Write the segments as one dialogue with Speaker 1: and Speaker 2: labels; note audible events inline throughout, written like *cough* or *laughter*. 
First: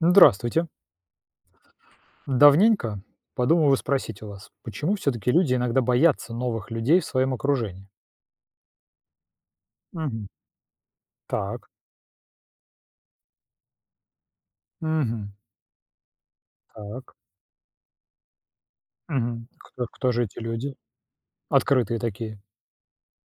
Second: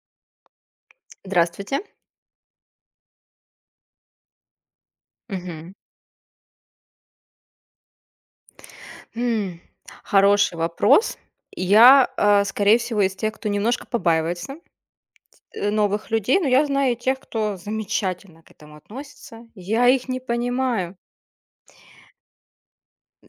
Speaker 1: Здравствуйте.
Speaker 2: Здравствуйте.
Speaker 1: Давненько подумываю спросить у вас, почему все-таки люди
Speaker 2: Мгм.
Speaker 1: иногда боятся новых людей в своем окружении?
Speaker 2: М,
Speaker 1: Мгм.
Speaker 2: хороший вопрос.
Speaker 1: Так.
Speaker 2: Скорее всего, из тех, кто немножко побаивается,
Speaker 1: Мгм.
Speaker 2: новых людей, но я знаю и
Speaker 1: Так.
Speaker 2: тех, кто замечательно к этому относится.
Speaker 1: Мгм. Кто,
Speaker 2: Я их
Speaker 1: кто
Speaker 2: не
Speaker 1: же эти люди?
Speaker 2: понимаю.
Speaker 1: Открытые такие.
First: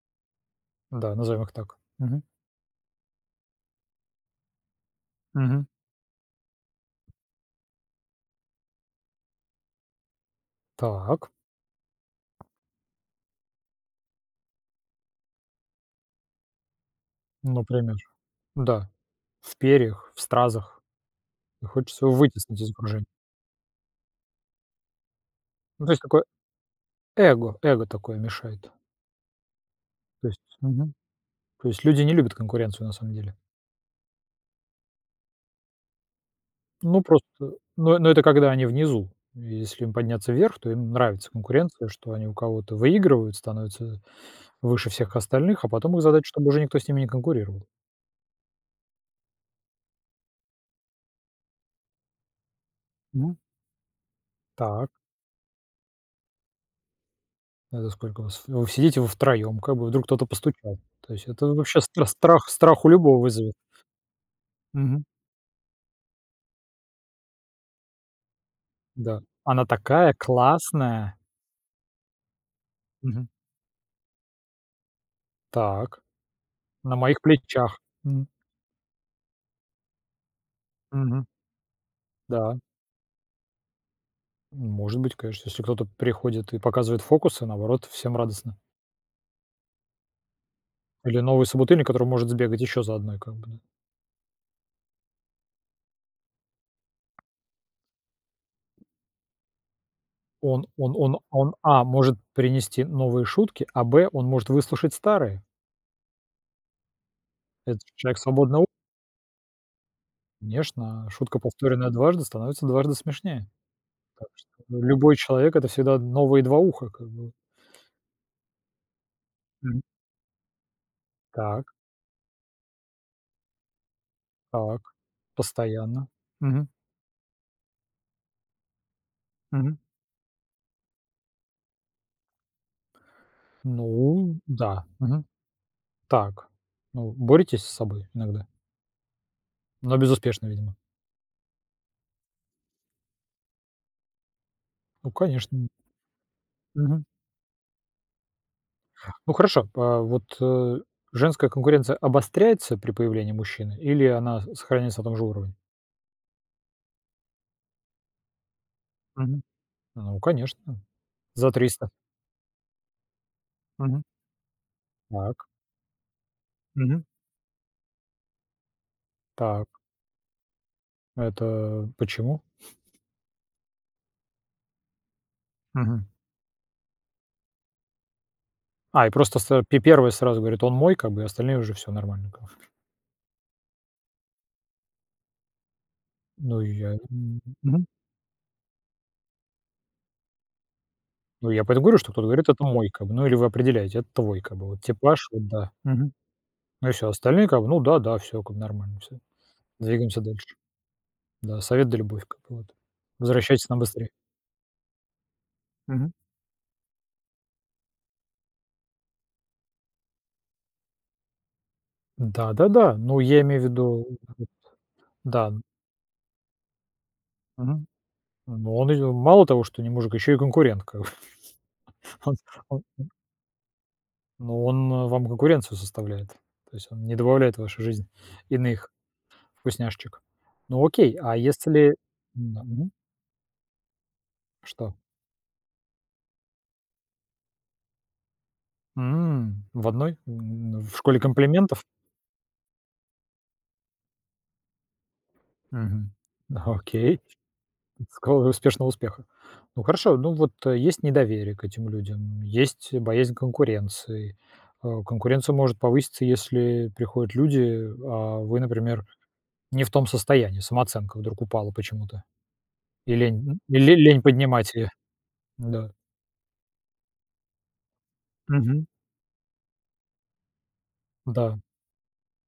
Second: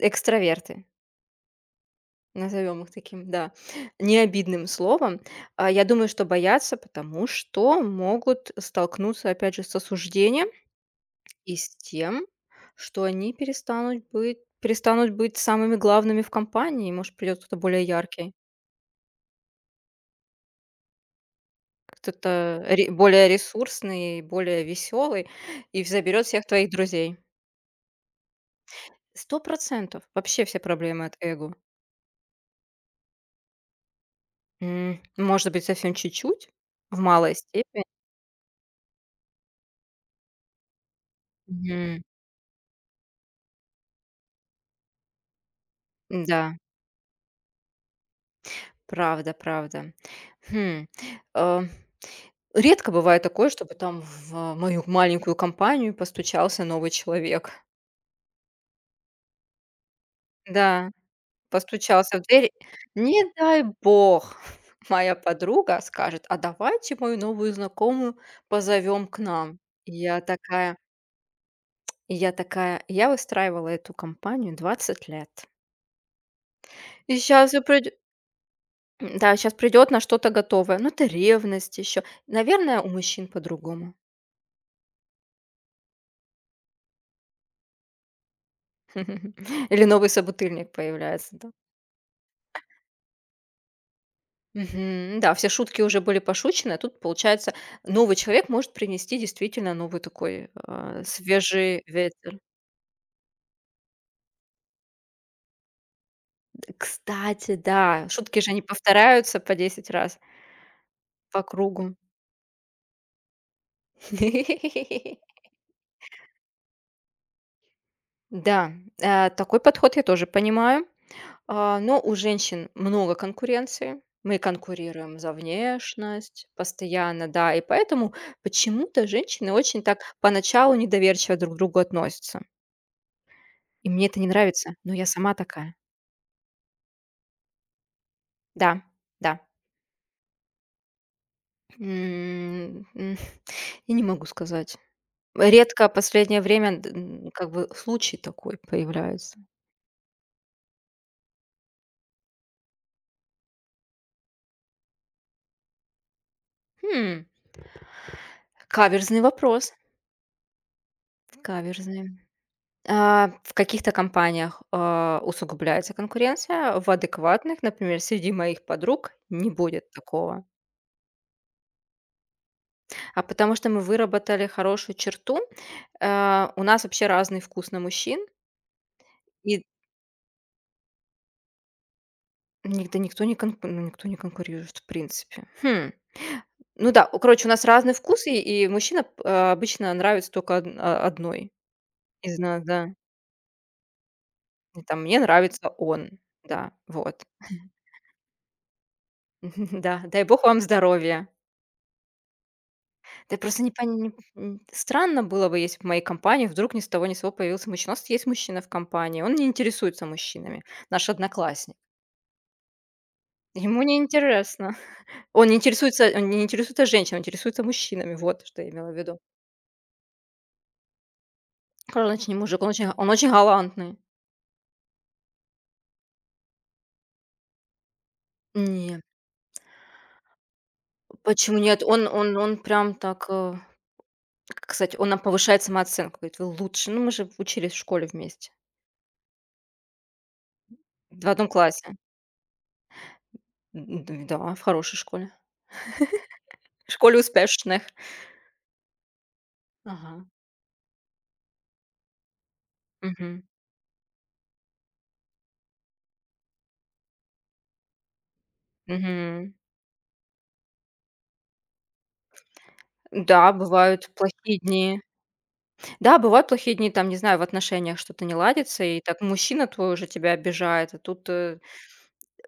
Speaker 2: Экстраверты,
Speaker 1: Да, назовем их так. Мгм.
Speaker 2: назовем их таким, да, необидным словом.
Speaker 1: Мгм.
Speaker 2: Я думаю, что боятся, потому что могут столкнуться, опять же, с осуждением
Speaker 1: Так.
Speaker 2: и с тем, что они перестанут быть самыми главными в компании. Может, придет кто-то более
Speaker 1: Например.
Speaker 2: яркий.
Speaker 1: Да. В перьях, в стразах. И хочется его вытеснить
Speaker 2: Кто-то
Speaker 1: из
Speaker 2: ре
Speaker 1: окружения.
Speaker 2: более ресурсный, более веселый и
Speaker 1: Ну, то есть
Speaker 2: заберет всех твоих друзей.
Speaker 1: эго такое мешает.
Speaker 2: 100%.
Speaker 1: То
Speaker 2: Вообще
Speaker 1: есть,
Speaker 2: все
Speaker 1: мгм.
Speaker 2: проблемы от эго.
Speaker 1: То есть люди не любят конкуренцию на самом деле.
Speaker 2: Может быть, совсем чуть-чуть, в
Speaker 1: Ну,
Speaker 2: малой
Speaker 1: просто,
Speaker 2: степени.
Speaker 1: но это когда они внизу. Если им подняться вверх, то им нравится конкуренция,
Speaker 2: Мгм.
Speaker 1: что они у кого-то выигрывают, становятся выше всех остальных, а потом их задача, чтобы
Speaker 2: Да,
Speaker 1: уже никто с ними не конкурировал.
Speaker 2: правда, правда. Хм, э, редко бывает
Speaker 1: Мгм.
Speaker 2: такое, чтобы там в мою
Speaker 1: Так,
Speaker 2: маленькую компанию постучался новый человек.
Speaker 1: это сколько вас? Вы сидите вы втроем, как бы вдруг кто-то постучал.
Speaker 2: Да.
Speaker 1: То есть это вообще стра
Speaker 2: Постучался в
Speaker 1: страх
Speaker 2: дверь.
Speaker 1: страх у любого
Speaker 2: Не
Speaker 1: вызовет.
Speaker 2: дай бог, *laughs*
Speaker 1: Мгм.
Speaker 2: моя подруга скажет: «А давайте мою новую знакомую позовем к
Speaker 1: Да.
Speaker 2: нам».
Speaker 1: Она
Speaker 2: И
Speaker 1: такая
Speaker 2: я такая
Speaker 1: классная.
Speaker 2: и я такая, я
Speaker 1: Мгм.
Speaker 2: выстраивала эту компанию 20 лет.
Speaker 1: Так, на
Speaker 2: И
Speaker 1: моих
Speaker 2: щас и
Speaker 1: плечах. М.
Speaker 2: да, сейчас придет на что-то готовое. Ну, это
Speaker 1: Мгм.
Speaker 2: ревность еще.
Speaker 1: Да,
Speaker 2: Наверное, у мужчин по-другому.
Speaker 1: может быть, конечно, если кто-то приходит и показывает фокусы, наоборот, всем радостно.
Speaker 2: *laughs* Или новый собутыльник
Speaker 1: Или
Speaker 2: появляется,
Speaker 1: новый
Speaker 2: да.
Speaker 1: собутыльник, который может сбегать еще за одной как бы, да.
Speaker 2: Мгм. Да, все шутки уже были пошучены, а тут, получается, новый человек может принести действительно новый такой,
Speaker 1: Он он он он,
Speaker 2: свежий
Speaker 1: а, может
Speaker 2: ветер.
Speaker 1: принести новые шутки, а, б, он может выслушать старые.
Speaker 2: Д кстати,
Speaker 1: Это же
Speaker 2: да,
Speaker 1: человек
Speaker 2: шутки же не
Speaker 1: свободного ума.
Speaker 2: повторяются по 10 раз
Speaker 1: Конечно, а шутка,
Speaker 2: по кругу.
Speaker 1: повторенная дважды, становится дважды смешнее. Так что любой
Speaker 2: *laughs*
Speaker 1: человек- это всегда новые два уха как бы.
Speaker 2: Да, такой
Speaker 1: Мгм.
Speaker 2: подход я тоже понимаю.
Speaker 1: Так,
Speaker 2: Но у женщин много конкуренции. Мы
Speaker 1: так.
Speaker 2: конкурируем за
Speaker 1: Постоянно.
Speaker 2: внешность
Speaker 1: Мгм,
Speaker 2: постоянно, да, и поэтому почему-то женщины
Speaker 1: мгм.
Speaker 2: очень так поначалу недоверчиво друг к другу относятся. И мне это не
Speaker 1: Ну
Speaker 2: нравится,
Speaker 1: да.
Speaker 2: но я
Speaker 1: Мгм.
Speaker 2: сама такая.
Speaker 1: Так. Ну, боретесь с собой иногда,
Speaker 2: Да, да.
Speaker 1: но безуспешно, видимо.
Speaker 2: М, м, *laughs* я не могу сказать.
Speaker 1: Ну, конечно.
Speaker 2: Редко последнее время, д
Speaker 1: Мгм.
Speaker 2: н как бы случай такой
Speaker 1: Ну
Speaker 2: появляется.
Speaker 1: хорошо, а вот, женская конкуренция обостряется при появлении мужчины или она сохраняется на том же уровне?
Speaker 2: Хм. Каверзный
Speaker 1: Мгм.
Speaker 2: вопрос,
Speaker 1: Ну, конечно, за 300.
Speaker 2: каверзный. В каких-то
Speaker 1: Мгм.
Speaker 2: компаниях,
Speaker 1: Так,
Speaker 2: усугубляется конкуренция, в
Speaker 1: Мгм.
Speaker 2: адекватных, например, среди моих подруг не
Speaker 1: Так,
Speaker 2: будет такого.
Speaker 1: это почему?
Speaker 2: А потому что мы выработали хорошую черту.
Speaker 1: Мгм.
Speaker 2: У нас вообще разный вкус на мужчин,
Speaker 1: А, и просто
Speaker 2: и
Speaker 1: с пе первая сразу говорит: "Он мой", как бы, и остальные уже все нормально как бы.
Speaker 2: Никто не конку ну, никто не конкурирует, в принципе. Хм.
Speaker 1: Ну, и я
Speaker 2: Ну да,
Speaker 1: М,
Speaker 2: короче, у нас
Speaker 1: мгм.
Speaker 2: разные вкусы, и мужчина обычно нравится только
Speaker 1: Ну,
Speaker 2: одной
Speaker 1: Я поэтому говорю, что кто-то
Speaker 2: из
Speaker 1: говорит:
Speaker 2: нас,
Speaker 1: "Это
Speaker 2: да.
Speaker 1: мой", как бы, ну, или вы определяете: "Это твой", как бы, вот
Speaker 2: И там мне
Speaker 1: типаж, вот
Speaker 2: нравится
Speaker 1: да. Мгм.
Speaker 2: он. Да,
Speaker 1: Ну и всё,
Speaker 2: вот.
Speaker 1: остальные как бы: "Ну да, да, все как бы нормально, все.
Speaker 2: *laughs* Да,
Speaker 1: Двигаемся
Speaker 2: дай бог
Speaker 1: дальше".
Speaker 2: вам здоровья.
Speaker 1: Да, совет да любовь, как бы вот.
Speaker 2: Да, просто
Speaker 1: Возвращайтесь
Speaker 2: не
Speaker 1: нам быстрее.
Speaker 2: пони м, странно было бы, если б в моей
Speaker 1: Мгм.
Speaker 2: компании вдруг ни с того ни с сего появился мужчина. У нас есть мужчина в компании, он не интересуется мужчинами, наш одноклассник.
Speaker 1: Да-да-да, ну, я имею в
Speaker 2: Ему не
Speaker 1: виду, вот,
Speaker 2: интересно. *laughs* Он
Speaker 1: да.
Speaker 2: не интересуется он не интересуется женщинами, он интересуется
Speaker 1: Мгм.
Speaker 2: мужчинами. Вот что я
Speaker 1: Но он
Speaker 2: имела
Speaker 1: и
Speaker 2: в виду.
Speaker 1: мало того, что не мужик, еще и конкурент, как бы.
Speaker 2: Короче,
Speaker 1: *laughs* Он
Speaker 2: очень мужик, он
Speaker 1: он
Speaker 2: очень он очень галантный.
Speaker 1: ну, он вам конкуренцию составляет, то есть он не добавляет в вашу жизнь иных
Speaker 2: Не,
Speaker 1: вкусняшечек. Ну, окей, а
Speaker 2: почему нет?
Speaker 1: если
Speaker 2: Он он
Speaker 1: м,
Speaker 2: он
Speaker 1: мгм,
Speaker 2: прям так, как
Speaker 1: что?
Speaker 2: сказать, он нам повышает самооценку. Говорит: «Вы лучше». Ну, мы же учились в школе вместе,
Speaker 1: В одной? В школе
Speaker 2: в одном
Speaker 1: комплиментов?
Speaker 2: классе. М, д да, в хорошей школе.
Speaker 1: Мгм. *laughs*
Speaker 2: В школе
Speaker 1: Окей.
Speaker 2: успешных.
Speaker 1: Сказал, успешного успеха. Ну
Speaker 2: Ага.
Speaker 1: хорошо, ну вот, есть недоверие к этим людям, есть боязнь
Speaker 2: Мгм.
Speaker 1: конкуренции. Конкуренция может повыситься, если приходят люди, а вы, например,
Speaker 2: Мгм.
Speaker 1: не в том состоянии, самооценка вдруг упала почему-то, и
Speaker 2: Да,
Speaker 1: лень и ле
Speaker 2: бывают
Speaker 1: лень
Speaker 2: плохие
Speaker 1: поднимать её.
Speaker 2: дни.
Speaker 1: Да.
Speaker 2: Да, бывают плохие дни, там, не знаю, в отношениях что-то не ладится,
Speaker 1: Мгм.
Speaker 2: и так мужчина твой уже тебя обижает, а тут,
Speaker 1: Да,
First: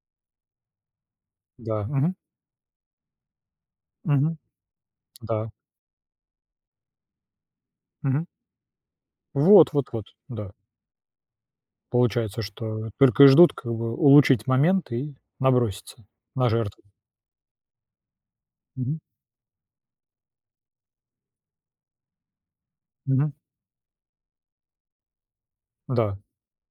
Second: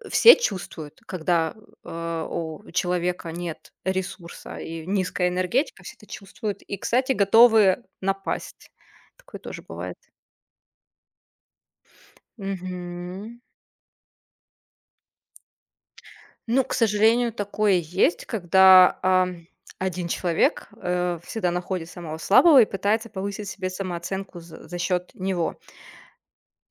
Speaker 2: все чувствуют, когда,
Speaker 1: да. Мгм.
Speaker 2: у человека нет
Speaker 1: Мгм.
Speaker 2: ресурса и низкая
Speaker 1: Да.
Speaker 2: энергетика, все это чувствуют и, кстати, готовы
Speaker 1: Мгм.
Speaker 2: напасть. Такое тоже
Speaker 1: Вот вот
Speaker 2: бывает.
Speaker 1: вот, да. Получается, что только и
Speaker 2: Мгм.
Speaker 1: ждут как бы улучшить момент и наброситься на
Speaker 2: Ну, к
Speaker 1: жертву.
Speaker 2: сожалению, такое есть, когда,
Speaker 1: Мгм.
Speaker 2: 1 человек, всегда находит самого слабого и пытается
Speaker 1: Мгм.
Speaker 2: повысить себе самооценку за счет него.
Speaker 1: Да.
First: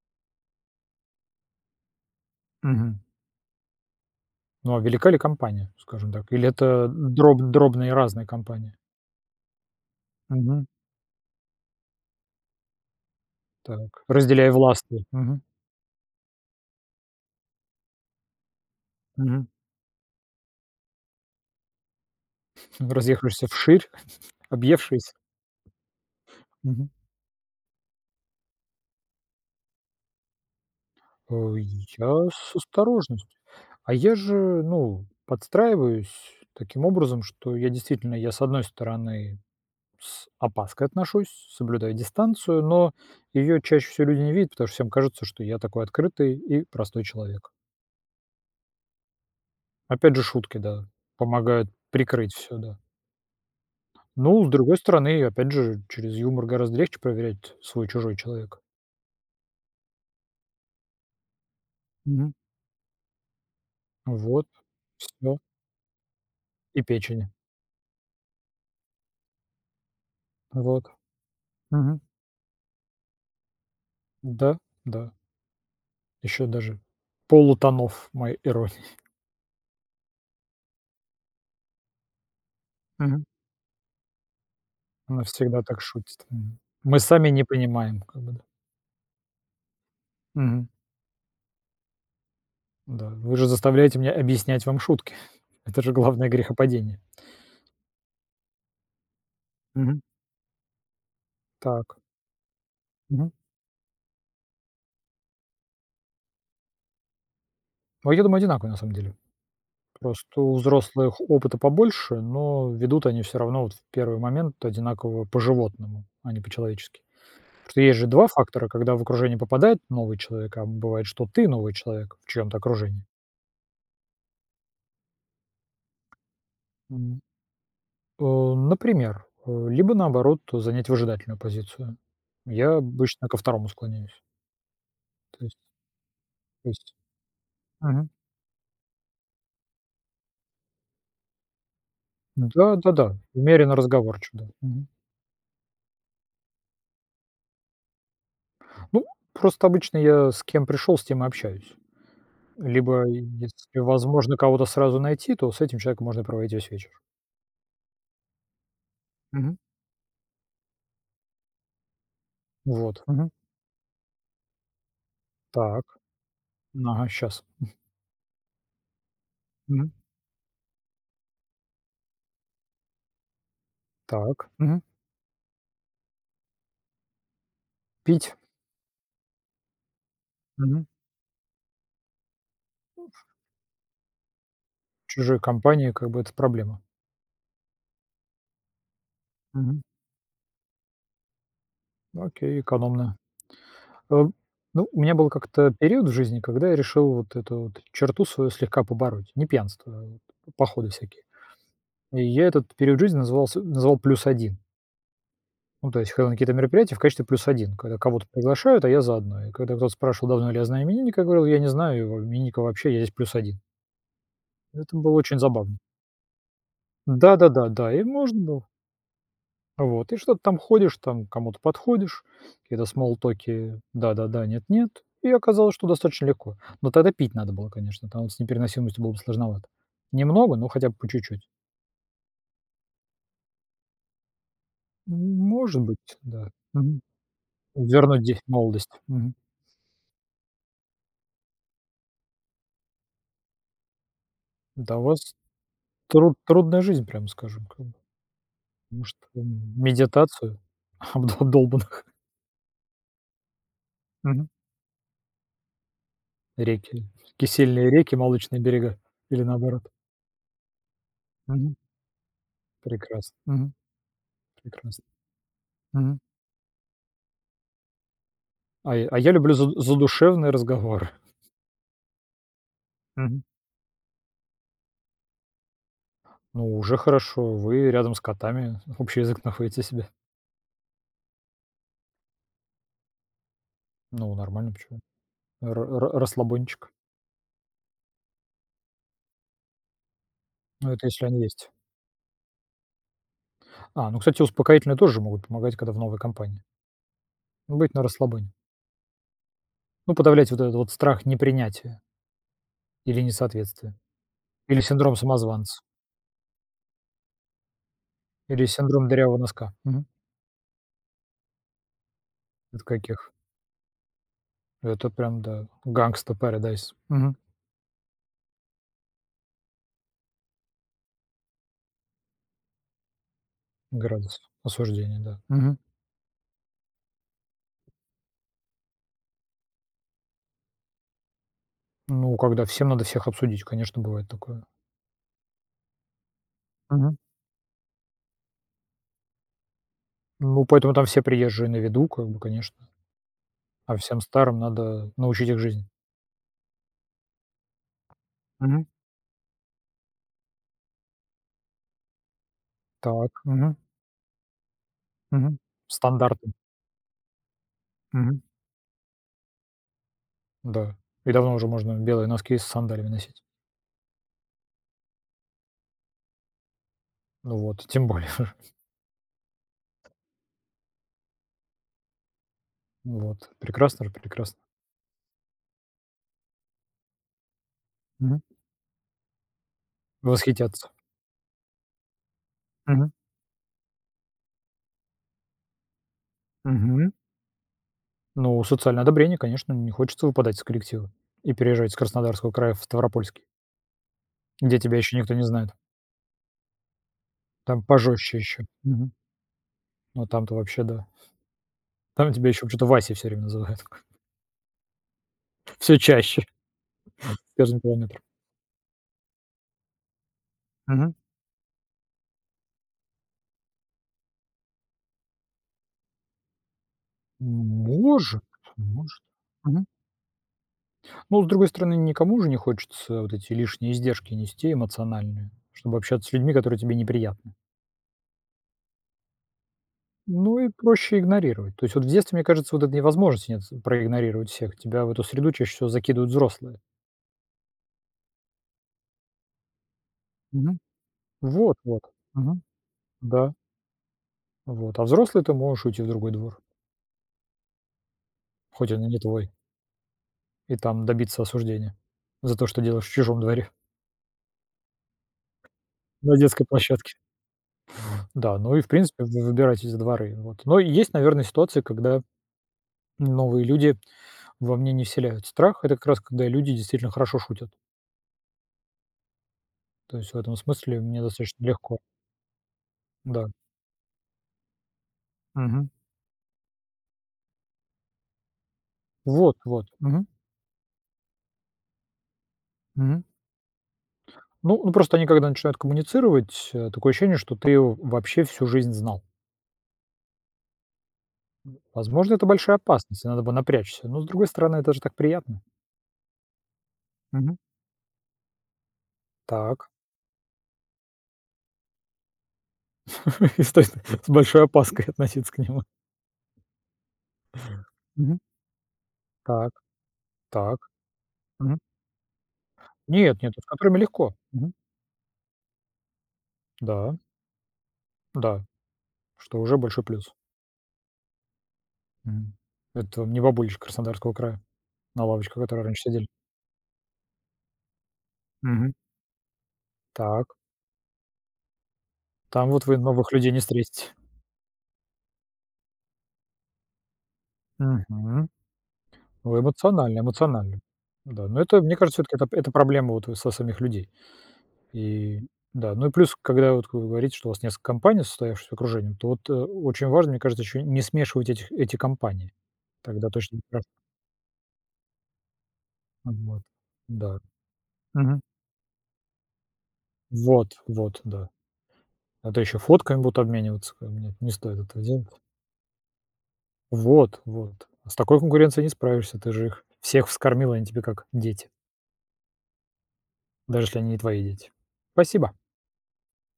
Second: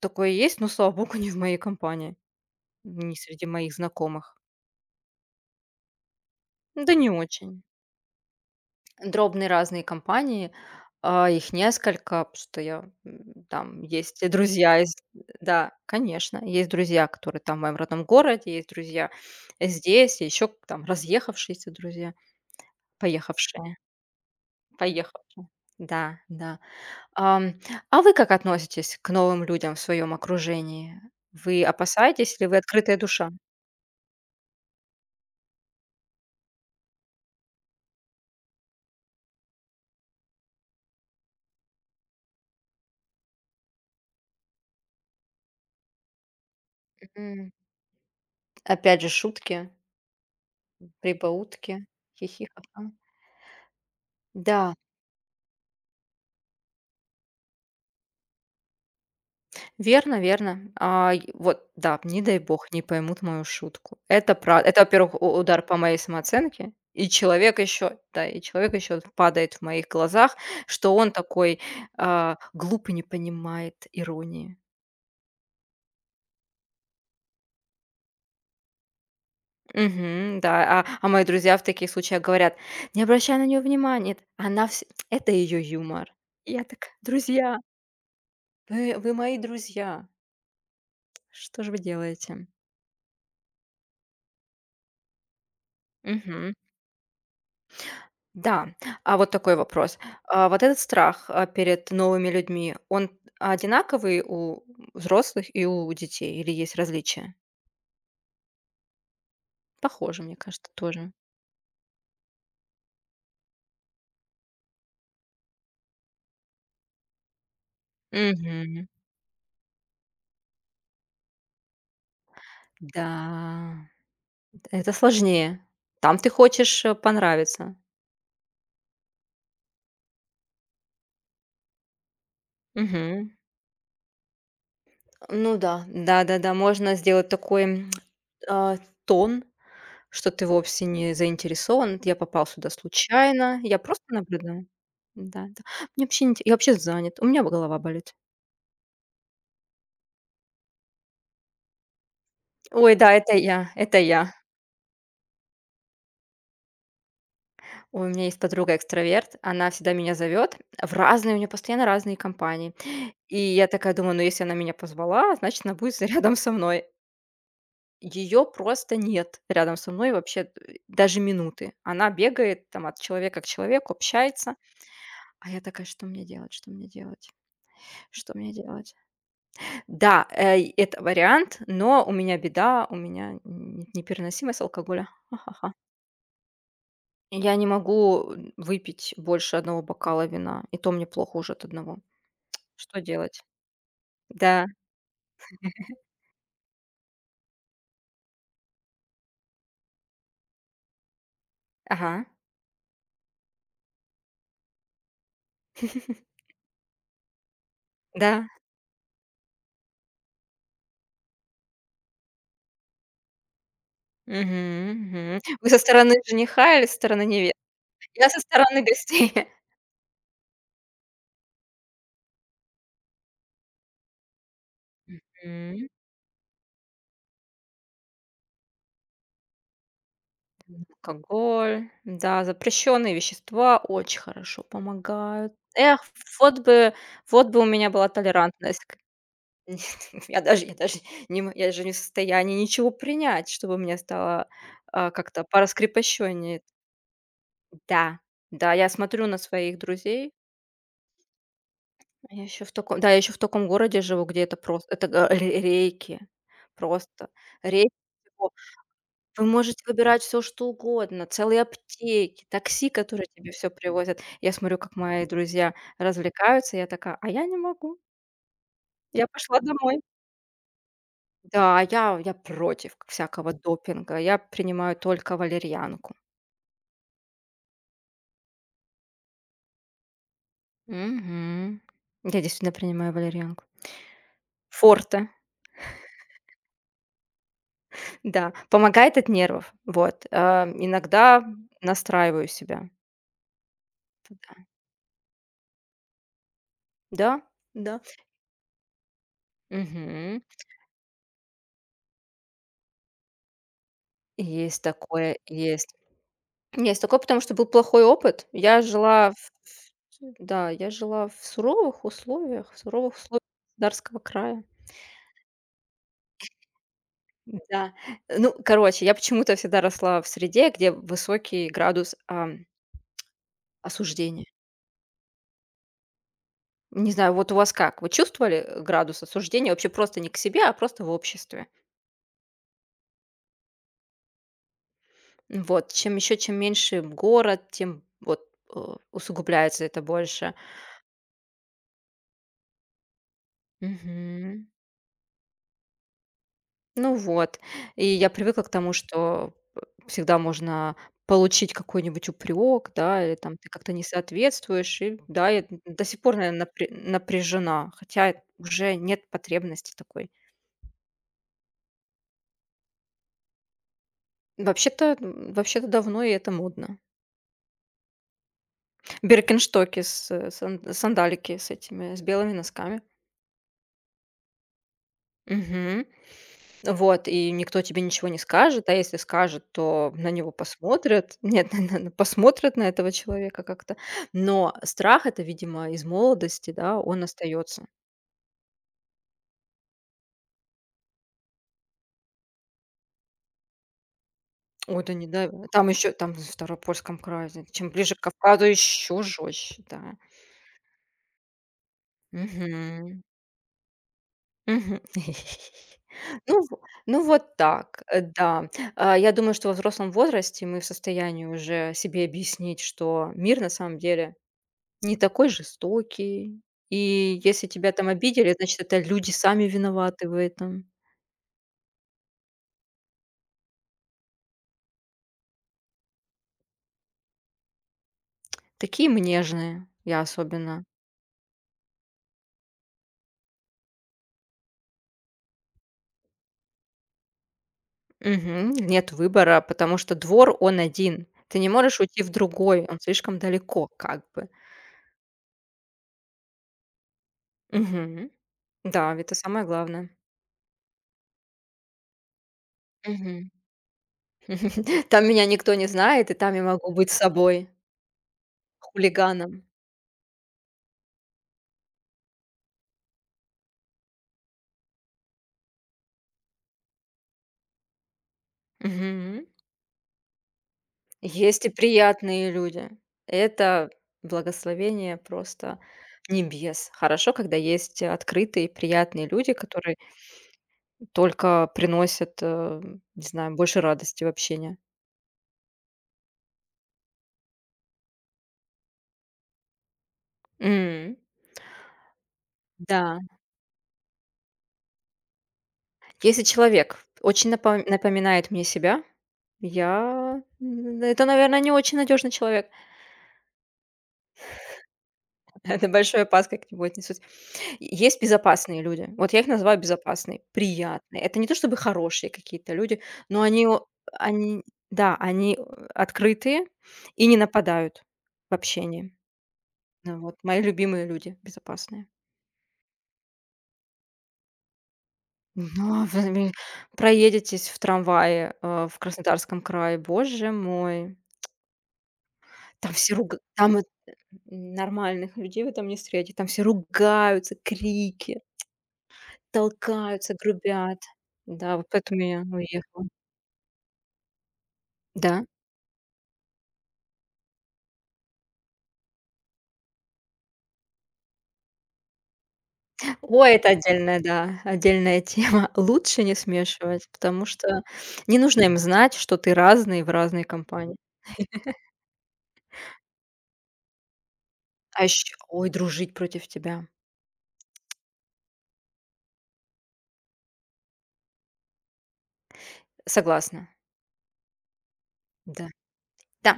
Speaker 2: Такое есть, но, слава богу, *laughs* не в моей компании.
Speaker 1: Мгм.
Speaker 2: Не среди моих знакомых.
Speaker 1: Ну, а велика ли компания, скажем так? Или это
Speaker 2: Да не
Speaker 1: дроб
Speaker 2: очень.
Speaker 1: дробные разные компании?
Speaker 2: Дробные разные компании,
Speaker 1: Мгм.
Speaker 2: их несколько, потому что там
Speaker 1: Так.
Speaker 2: есть и
Speaker 1: Разделяй
Speaker 2: друзья из.
Speaker 1: власти. Мгм.
Speaker 2: Да, конечно, есть друзья, которые там в моем родном городе, есть друзья
Speaker 1: Мгм.
Speaker 2: здесь, и еще там разъехавшиеся друзья,
Speaker 1: Разъехавшиеся
Speaker 2: поехавшие,
Speaker 1: вширь, *laughs* объевшись.
Speaker 2: поехавшие. Да, да.
Speaker 1: Мгм.
Speaker 2: Ам, а вы как относитесь к новым людям в своем окружении?
Speaker 1: Э,
Speaker 2: Вы
Speaker 1: я
Speaker 2: опасаетесь или
Speaker 1: с
Speaker 2: вы открытая душа?
Speaker 1: осторожностью. А я же, ну, подстраиваюсь таким образом, что я, с одной стороны, с опаской отношусь, соблюдаю дистанцию, но ее чаще всего люди не видят, потому что всем кажется, что я такой открытый и простой человек.
Speaker 2: Мгм. Опять же шутки,
Speaker 1: Опять же, шутки, да, помогают
Speaker 2: прибаутки,
Speaker 1: прикрыть
Speaker 2: хихи.
Speaker 1: все, да. Ну, с
Speaker 2: Да,
Speaker 1: другой стороны, опять же, через юмор гораздо легче проверять свой чужой человек.
Speaker 2: верно верно. А, й вот, да, не
Speaker 1: Мгм.
Speaker 2: дай бог, не поймут мою шутку. Это
Speaker 1: Вот,
Speaker 2: правда, это, во-первых, у
Speaker 1: всё.
Speaker 2: удар по моей самооценке,
Speaker 1: И
Speaker 2: и
Speaker 1: печени.
Speaker 2: человек еще, да, и человек еще падает в моих глазах,
Speaker 1: Вот.
Speaker 2: что он такой,
Speaker 1: Мгм.
Speaker 2: глуп, не понимает
Speaker 1: Да,
Speaker 2: иронии.
Speaker 1: да. Еще даже полутонов моей иронии.
Speaker 2: Мгм, да, мои друзья в таких случаях говорят: «Не
Speaker 1: Мгм.
Speaker 2: обращай на нее внимания, эт она вс
Speaker 1: Она
Speaker 2: это ее
Speaker 1: всегда так
Speaker 2: юмор».
Speaker 1: шутит.
Speaker 2: И
Speaker 1: Мгм.
Speaker 2: я так:
Speaker 1: Мы сами не
Speaker 2: «Друзья,
Speaker 1: понимаем, как бы, да.
Speaker 2: вы мои друзья,
Speaker 1: Мгм.
Speaker 2: что же вы делаете?»
Speaker 1: Да, вы же заставляете меня объяснять вам шутки. *laughs* Это же главное грехопадение.
Speaker 2: Да, а вот такой вопрос.
Speaker 1: Мгм.
Speaker 2: А вот этот страх, перед
Speaker 1: Так.
Speaker 2: новыми людьми, он
Speaker 1: Мгм.
Speaker 2: одинаковый у взрослых и у детей или есть различия?
Speaker 1: Ну, я думаю, одинаковые, на самом деле.
Speaker 2: Похоже, мне
Speaker 1: Просто у
Speaker 2: кажется, тоже.
Speaker 1: взрослых опыта побольше, но ведут они все равно вот в первый момент одинаково по-животному, а не по-человечески. Потому что есть же два фактора,
Speaker 2: Мгм.
Speaker 1: когда в окружение попадает новый человек, а бывает, что ты новый человек в чьём-то окружении.
Speaker 2: Да, это сложнее. Там ты хочешь,
Speaker 1: М,
Speaker 2: понравиться.
Speaker 1: например, либо, наоборот, занять выжидательную позицию. Я обычно
Speaker 2: Мгм.
Speaker 1: ко второму склоняюсь. То
Speaker 2: Ну
Speaker 1: есть
Speaker 2: да, да-да-да,
Speaker 1: то есть
Speaker 2: можно сделать такой,
Speaker 1: Мгм.
Speaker 2: а, тон. Что ты вовсе не заинтересован, я попал сюда
Speaker 1: Да-да-да,
Speaker 2: случайно,
Speaker 1: умеренно
Speaker 2: я просто
Speaker 1: разговорчив, да.
Speaker 2: наблюдаю.
Speaker 1: Мгм.
Speaker 2: Да, да. Мне вообще не инте я вообще занят, у меня голова болит.
Speaker 1: Ну, просто обычно я с кем пришел, с тем и общаюсь.
Speaker 2: Ой,
Speaker 1: Либо,
Speaker 2: да, это я,
Speaker 1: если
Speaker 2: это я.
Speaker 1: возможно кого-то сразу найти, то с этим человеком можно проводить весь вечер.
Speaker 2: Ой, у меня есть подруга экстраверт,
Speaker 1: Мгм.
Speaker 2: она всегда меня зовет в разные, у нее постоянно разные компании.
Speaker 1: Вот. Мгм.
Speaker 2: И я такая думаю, ну, если она меня позвала, значит, она
Speaker 1: Так.
Speaker 2: будет *laughs* рядом со мной.
Speaker 1: Ага, сейчас.
Speaker 2: Ее просто нет рядом
Speaker 1: Мгм.
Speaker 2: со мной вообще, даже минуты. Она бегает там от человека к человеку,
Speaker 1: Так.
Speaker 2: общается,
Speaker 1: Мгм.
Speaker 2: а я такая: «Что мне делать? Что мне делать? Что
Speaker 1: Пить.
Speaker 2: мне делать?» Да, и
Speaker 1: Мгм.
Speaker 2: это вариант, но у меня беда, у меня н непереносимость алкоголя.
Speaker 1: В чужой
Speaker 2: Ха
Speaker 1: компании как бы это проблема.
Speaker 2: Я не могу, выпить больше одного
Speaker 1: Мгм.
Speaker 2: бокала вина, и то мне плохо уже от одного.
Speaker 1: Окей,
Speaker 2: Что
Speaker 1: экономно.
Speaker 2: делать?
Speaker 1: Э,
Speaker 2: Да.
Speaker 1: ну, у меня был как-то период в жизни, когда я решил вот эту вот черту свою слегка побороть. Не пьянство, а вот походы всякие.
Speaker 2: Ага.
Speaker 1: И я этот период жизни называл "плюс один". Ну, то есть, когда на
Speaker 2: *laughs*
Speaker 1: какие-то мероприятия в качестве плюс один, когда кого-то
Speaker 2: Да.
Speaker 1: приглашают, а я заодно. И когда кто-то спрашивал, давно ли я знаю именинника, я говорил: "Я не знаю его именинника вообще, я здесь плюс один".
Speaker 2: Мгм,
Speaker 1: Это было очень
Speaker 2: мгм. Вы со
Speaker 1: забавно.
Speaker 2: стороны жениха или со стороны невесты?
Speaker 1: Да-да-да, да, и
Speaker 2: Я со
Speaker 1: можно было.
Speaker 2: стороны гостей. *laughs*
Speaker 1: Вот, и что-то там ходишь, там кому-то подходишь, какие-то смоллтоки: "Да-да-да, нет-нет". И оказалось, что
Speaker 2: М.
Speaker 1: достаточно легко. Но тогда пить надо было, конечно, там вот с непереносимостью было бы сложновато. Немного, но хотя бы по чуть-чуть.
Speaker 2: Алкоголь, да, запрещенные вещества очень хорошо
Speaker 1: М,
Speaker 2: помогают.
Speaker 1: может быть,
Speaker 2: Эх,
Speaker 1: да.
Speaker 2: вот бы
Speaker 1: Мгм.
Speaker 2: вот бы у меня была
Speaker 1: Вернуть де
Speaker 2: толерантность.
Speaker 1: молодость. Мгм.
Speaker 2: *laughs* я даже я даже я же не в состоянии ничего принять, чтобы мне стало,
Speaker 1: Да, у вас
Speaker 2: как-то
Speaker 1: труд
Speaker 2: пораскрепощеннее.
Speaker 1: трудная жизнь, прямо скажем.
Speaker 2: Да, да, я
Speaker 1: Может,
Speaker 2: смотрю на своих друзей.
Speaker 1: медитацию *laughs* обдолбанных?
Speaker 2: Я еще в таком, да, я еще в таком городе живу, где
Speaker 1: Мгм.
Speaker 2: это просто это га ре рейки.
Speaker 1: Реки,
Speaker 2: Просто
Speaker 1: кисельные
Speaker 2: рейки
Speaker 1: реки,
Speaker 2: всего.
Speaker 1: молочные берега или
Speaker 2: Вы можете
Speaker 1: наоборот?
Speaker 2: выбирать все что угодно, целые
Speaker 1: Мгм.
Speaker 2: аптеки, такси, которые
Speaker 1: Прекрасно.
Speaker 2: тебе все
Speaker 1: Мгм.
Speaker 2: привозят. Я смотрю, как
Speaker 1: Прекрасно.
Speaker 2: мои друзья
Speaker 1: Мгм.
Speaker 2: развлекаются, я такая: «А я не могу,
Speaker 1: А я а
Speaker 2: я
Speaker 1: я люблю
Speaker 2: пошла
Speaker 1: за
Speaker 2: домой».
Speaker 1: задушевные разговоры.
Speaker 2: Да, я против
Speaker 1: Мгм.
Speaker 2: всякого допинга. Я принимаю только валерьянку.
Speaker 1: Ну, уже хорошо, вы рядом с котами общий язык находите себе.
Speaker 2: Мгм. Я действительно принимаю валерьянку.
Speaker 1: Ну, нормально, почему?
Speaker 2: Форте,
Speaker 1: Ра ра расслабончик.
Speaker 2: *laughs* да, помогает от нервов. Вот,
Speaker 1: Ну, это если
Speaker 2: иногда
Speaker 1: они есть.
Speaker 2: настраиваю себя.
Speaker 1: А, ну, кстати,
Speaker 2: Да,
Speaker 1: успокоительные тоже могут помогать, когда в новой компании.
Speaker 2: да.
Speaker 1: Ну, быть
Speaker 2: Да.
Speaker 1: на нарасслабоне. Ну,
Speaker 2: Мгм.
Speaker 1: подавлять вот этот вот страх непринятия или несоответствия, или
Speaker 2: Есть
Speaker 1: синдром
Speaker 2: такое,
Speaker 1: самозванца.
Speaker 2: есть. Есть такое, потому что был плохой опыт.
Speaker 1: Или
Speaker 2: Я
Speaker 1: "Синдром
Speaker 2: жила
Speaker 1: дырявого носка". Мгм.
Speaker 2: в да, я жила в
Speaker 1: Это
Speaker 2: суровых
Speaker 1: каких?
Speaker 2: условиях Дарского края.
Speaker 1: Это прям, да, Gangsta Paradise. Мгм.
Speaker 2: Да. Ну, короче, я почему-то всегда росла в среде, где высокий градус,
Speaker 1: Градус
Speaker 2: осуждения.
Speaker 1: осуждения, да. Мгм.
Speaker 2: Не знаю, вот у вас как? Вы чувствовали, градус осуждения вообще просто не к себе, а просто в обществе?
Speaker 1: Ну, когда всем надо всех обсудить, конечно, бывает такое.
Speaker 2: Вот. Чем еще чем меньше
Speaker 1: Мгм.
Speaker 2: город, тем вот, э, усугубляется это больше.
Speaker 1: Ну, поэтому там все приезжие на виду, как бы, конечно, а всем старым
Speaker 2: Мгм.
Speaker 1: надо научить их жизни.
Speaker 2: Ну вот. И я привыкла к
Speaker 1: Мгм.
Speaker 2: тому, что п всегда можно получить какой-нибудь упрек, да,
Speaker 1: Так.
Speaker 2: или там: «Ты
Speaker 1: Мгм.
Speaker 2: как-то не соответствуешь». И да,
Speaker 1: Мгм.
Speaker 2: я до сих пор,
Speaker 1: Стандарты.
Speaker 2: наверное, напряжена, хотя
Speaker 1: Мгм.
Speaker 2: уже нет потребности такой.
Speaker 1: Да. И давно уже можно белые носки с сандалями носить.
Speaker 2: Вообще-то вообще-то давно и это модно.
Speaker 1: Ну вот, тем более. *laughs*
Speaker 2: Беркенштоки с сандалики с этими, с белыми носками.
Speaker 1: Вот. Прекрасно же, прекрасно.
Speaker 2: Мгм. Вот, и никто тебе ничего не
Speaker 1: Мгм.
Speaker 2: скажет, а если скажет, то на него
Speaker 1: Восхитятся.
Speaker 2: посмотрят. Нет, *laughs* на посмотрят на
Speaker 1: Мгм.
Speaker 2: этого человека как-то. Но страх — это, видимо, из молодости, да,
Speaker 1: Мгм.
Speaker 2: он остается.
Speaker 1: Ну, социальное одобрение, конечно, не хочется выпадать из коллектива и переезжать с Краснодарского края в Ставропольский, где тебя
Speaker 2: Ой, да
Speaker 1: еще
Speaker 2: не
Speaker 1: никто не
Speaker 2: дай бог.
Speaker 1: знает.
Speaker 2: Там еще, там в Ставропольском крае, зн
Speaker 1: Там
Speaker 2: чем ближе к
Speaker 1: пожестче
Speaker 2: Кавказу,
Speaker 1: еще. Мгм.
Speaker 2: еще жестче, да.
Speaker 1: Ну, там-то вообще да. Там тебя еще почему-то Вася
Speaker 2: Мгм.
Speaker 1: все время называют. *laughs*
Speaker 2: Мгм. *laughs*
Speaker 1: Все чаще, с
Speaker 2: Ну в ну вот
Speaker 1: каждым
Speaker 2: так,
Speaker 1: километром.
Speaker 2: да. Я думаю, что во взрослом возрасте мы в
Speaker 1: Мгм.
Speaker 2: состоянии уже себе объяснить, что мир на самом деле не такой жестокий. И если тебя там
Speaker 1: Может,
Speaker 2: обидели, значит, это
Speaker 1: может.
Speaker 2: люди сами
Speaker 1: Мгм.
Speaker 2: виноваты в этом.
Speaker 1: Ну, с другой стороны, никому же не хочется вот эти лишние издержки нести эмоциональные, чтобы общаться с людьми, которые тебе неприятны.
Speaker 2: Такие мы нежные, я
Speaker 1: Ну и
Speaker 2: особенно.
Speaker 1: проще игнорировать. То есть вот в детстве, мне кажется, вот этой невозможности нет проигнорировать всех. Тебя в эту среду чаще всего закидывают взрослые.
Speaker 2: Мгм. Нет выбора, потому что двор, он
Speaker 1: Мгм.
Speaker 2: один. Ты не
Speaker 1: Вот
Speaker 2: можешь
Speaker 1: вот.
Speaker 2: уйти в
Speaker 1: Мгм.
Speaker 2: другой, он слишком
Speaker 1: Да,
Speaker 2: далеко как бы.
Speaker 1: вот. А взрослый ты можешь уйти в другой двор,
Speaker 2: Мгм.
Speaker 1: хоть он и
Speaker 2: Да,
Speaker 1: не
Speaker 2: это
Speaker 1: твой,
Speaker 2: самое главное.
Speaker 1: и там добиться осуждения за то, что делаешь в чужом
Speaker 2: Мгм.
Speaker 1: дворе
Speaker 2: *laughs* Там меня никто не знает, и
Speaker 1: на
Speaker 2: там я
Speaker 1: детской
Speaker 2: могу быть
Speaker 1: площадке.
Speaker 2: собой,
Speaker 1: Да, ну и, в принципе, вы
Speaker 2: хулиганом.
Speaker 1: выбирать эти дворы, вот. Но есть, наверное, ситуации, когда новые люди во мне не вселяют страх. Это как раз когда люди действительно хорошо шутят.
Speaker 2: Мгм.
Speaker 1: То есть в этом смысле мне достаточно
Speaker 2: Есть и
Speaker 1: легко.
Speaker 2: приятные люди.
Speaker 1: Да.
Speaker 2: Это благословение просто
Speaker 1: Мгм.
Speaker 2: небес. Хорошо, когда есть открытые, приятные люди,
Speaker 1: Вот вот.
Speaker 2: которые
Speaker 1: Мгм.
Speaker 2: только приносят, не
Speaker 1: Мгм.
Speaker 2: знаю, больше радости в общении.
Speaker 1: Ну, просто они когда начинают коммуницировать, такое ощущение, что ты его вообще всю жизнь знал.
Speaker 2: М,
Speaker 1: Возможно, это большая
Speaker 2: да.
Speaker 1: опасность, и надо бы напрячься. Но, с другой стороны, это же так приятно.
Speaker 2: Если человек очень
Speaker 1: Мгм.
Speaker 2: напоминает мне себя,
Speaker 1: Так.
Speaker 2: я н это, наверное, не очень надежный человек.
Speaker 1: *laughs* И с большой опаской относиться к
Speaker 2: *laughs*
Speaker 1: нему.
Speaker 2: Это большой пас как-нибудь не. Есть
Speaker 1: Мгм.
Speaker 2: безопасные люди. Вот я их
Speaker 1: Так,
Speaker 2: называю безопасные,
Speaker 1: так.
Speaker 2: приятные. Это не то чтобы
Speaker 1: Мгм.
Speaker 2: хорошие какие-то люди, но
Speaker 1: Нет, нет, с
Speaker 2: они о
Speaker 1: которыми легко.
Speaker 2: они
Speaker 1: Мгм.
Speaker 2: да, они, открытые
Speaker 1: Да,
Speaker 2: и не нападают в
Speaker 1: да,
Speaker 2: общении.
Speaker 1: что уже большой
Speaker 2: Ну
Speaker 1: плюс.
Speaker 2: вот мои любимые люди безопасные.
Speaker 1: Мгм. Это вам не бабулечки Краснодарского края на лавочке, которые раньше
Speaker 2: Но вы
Speaker 1: сидели.
Speaker 2: ми проедетесь в трамвае,
Speaker 1: Мгм.
Speaker 2: в Краснодарском крае,
Speaker 1: Так,
Speaker 2: боже мой.
Speaker 1: там вот
Speaker 2: Там
Speaker 1: вы
Speaker 2: все
Speaker 1: новых
Speaker 2: руга
Speaker 1: людей не
Speaker 2: там,
Speaker 1: встретите.
Speaker 2: нормальных людей вы там не встретите. Там все ругаются, крики.
Speaker 1: Мгм. Вы эмоциональны,
Speaker 2: Толкаются,
Speaker 1: эмоциональны.
Speaker 2: грубят.
Speaker 1: Да, но
Speaker 2: Да,
Speaker 1: это,
Speaker 2: вот
Speaker 1: мне
Speaker 2: поэтому
Speaker 1: кажется, все
Speaker 2: я
Speaker 1: таки это
Speaker 2: уехала.
Speaker 1: проблема вот со самих людей. И
Speaker 2: Да.
Speaker 1: да, ну и плюс, когда вот вы говорите, что у вас несколько компаний, состоявшихся окружением, то вот очень важно, мне кажется, еще не смешивать эти компании. Тогда
Speaker 2: Ой,
Speaker 1: точно не
Speaker 2: это
Speaker 1: прош-
Speaker 2: отдельная, да, отдельная тема. *laughs* Лучше не
Speaker 1: Вот.
Speaker 2: смешивать,
Speaker 1: Да.
Speaker 2: потому что не
Speaker 1: Мгм.
Speaker 2: нужно им знать, что ты разный в разной
Speaker 1: Вот,
Speaker 2: компании.
Speaker 1: вот, да. А то еще фотками будут обмениваться, как бы. Нет, не стоит этого
Speaker 2: А
Speaker 1: делать.
Speaker 2: еще, ой, дружить против тебя.
Speaker 1: Вот, вот. С такой конкуренцией не справишься. Ты же их всех вскормила, они тебе как дети.
Speaker 2: Согласна,
Speaker 1: Даже если они не твои дети. Спасибо.
Speaker 2: да. Да.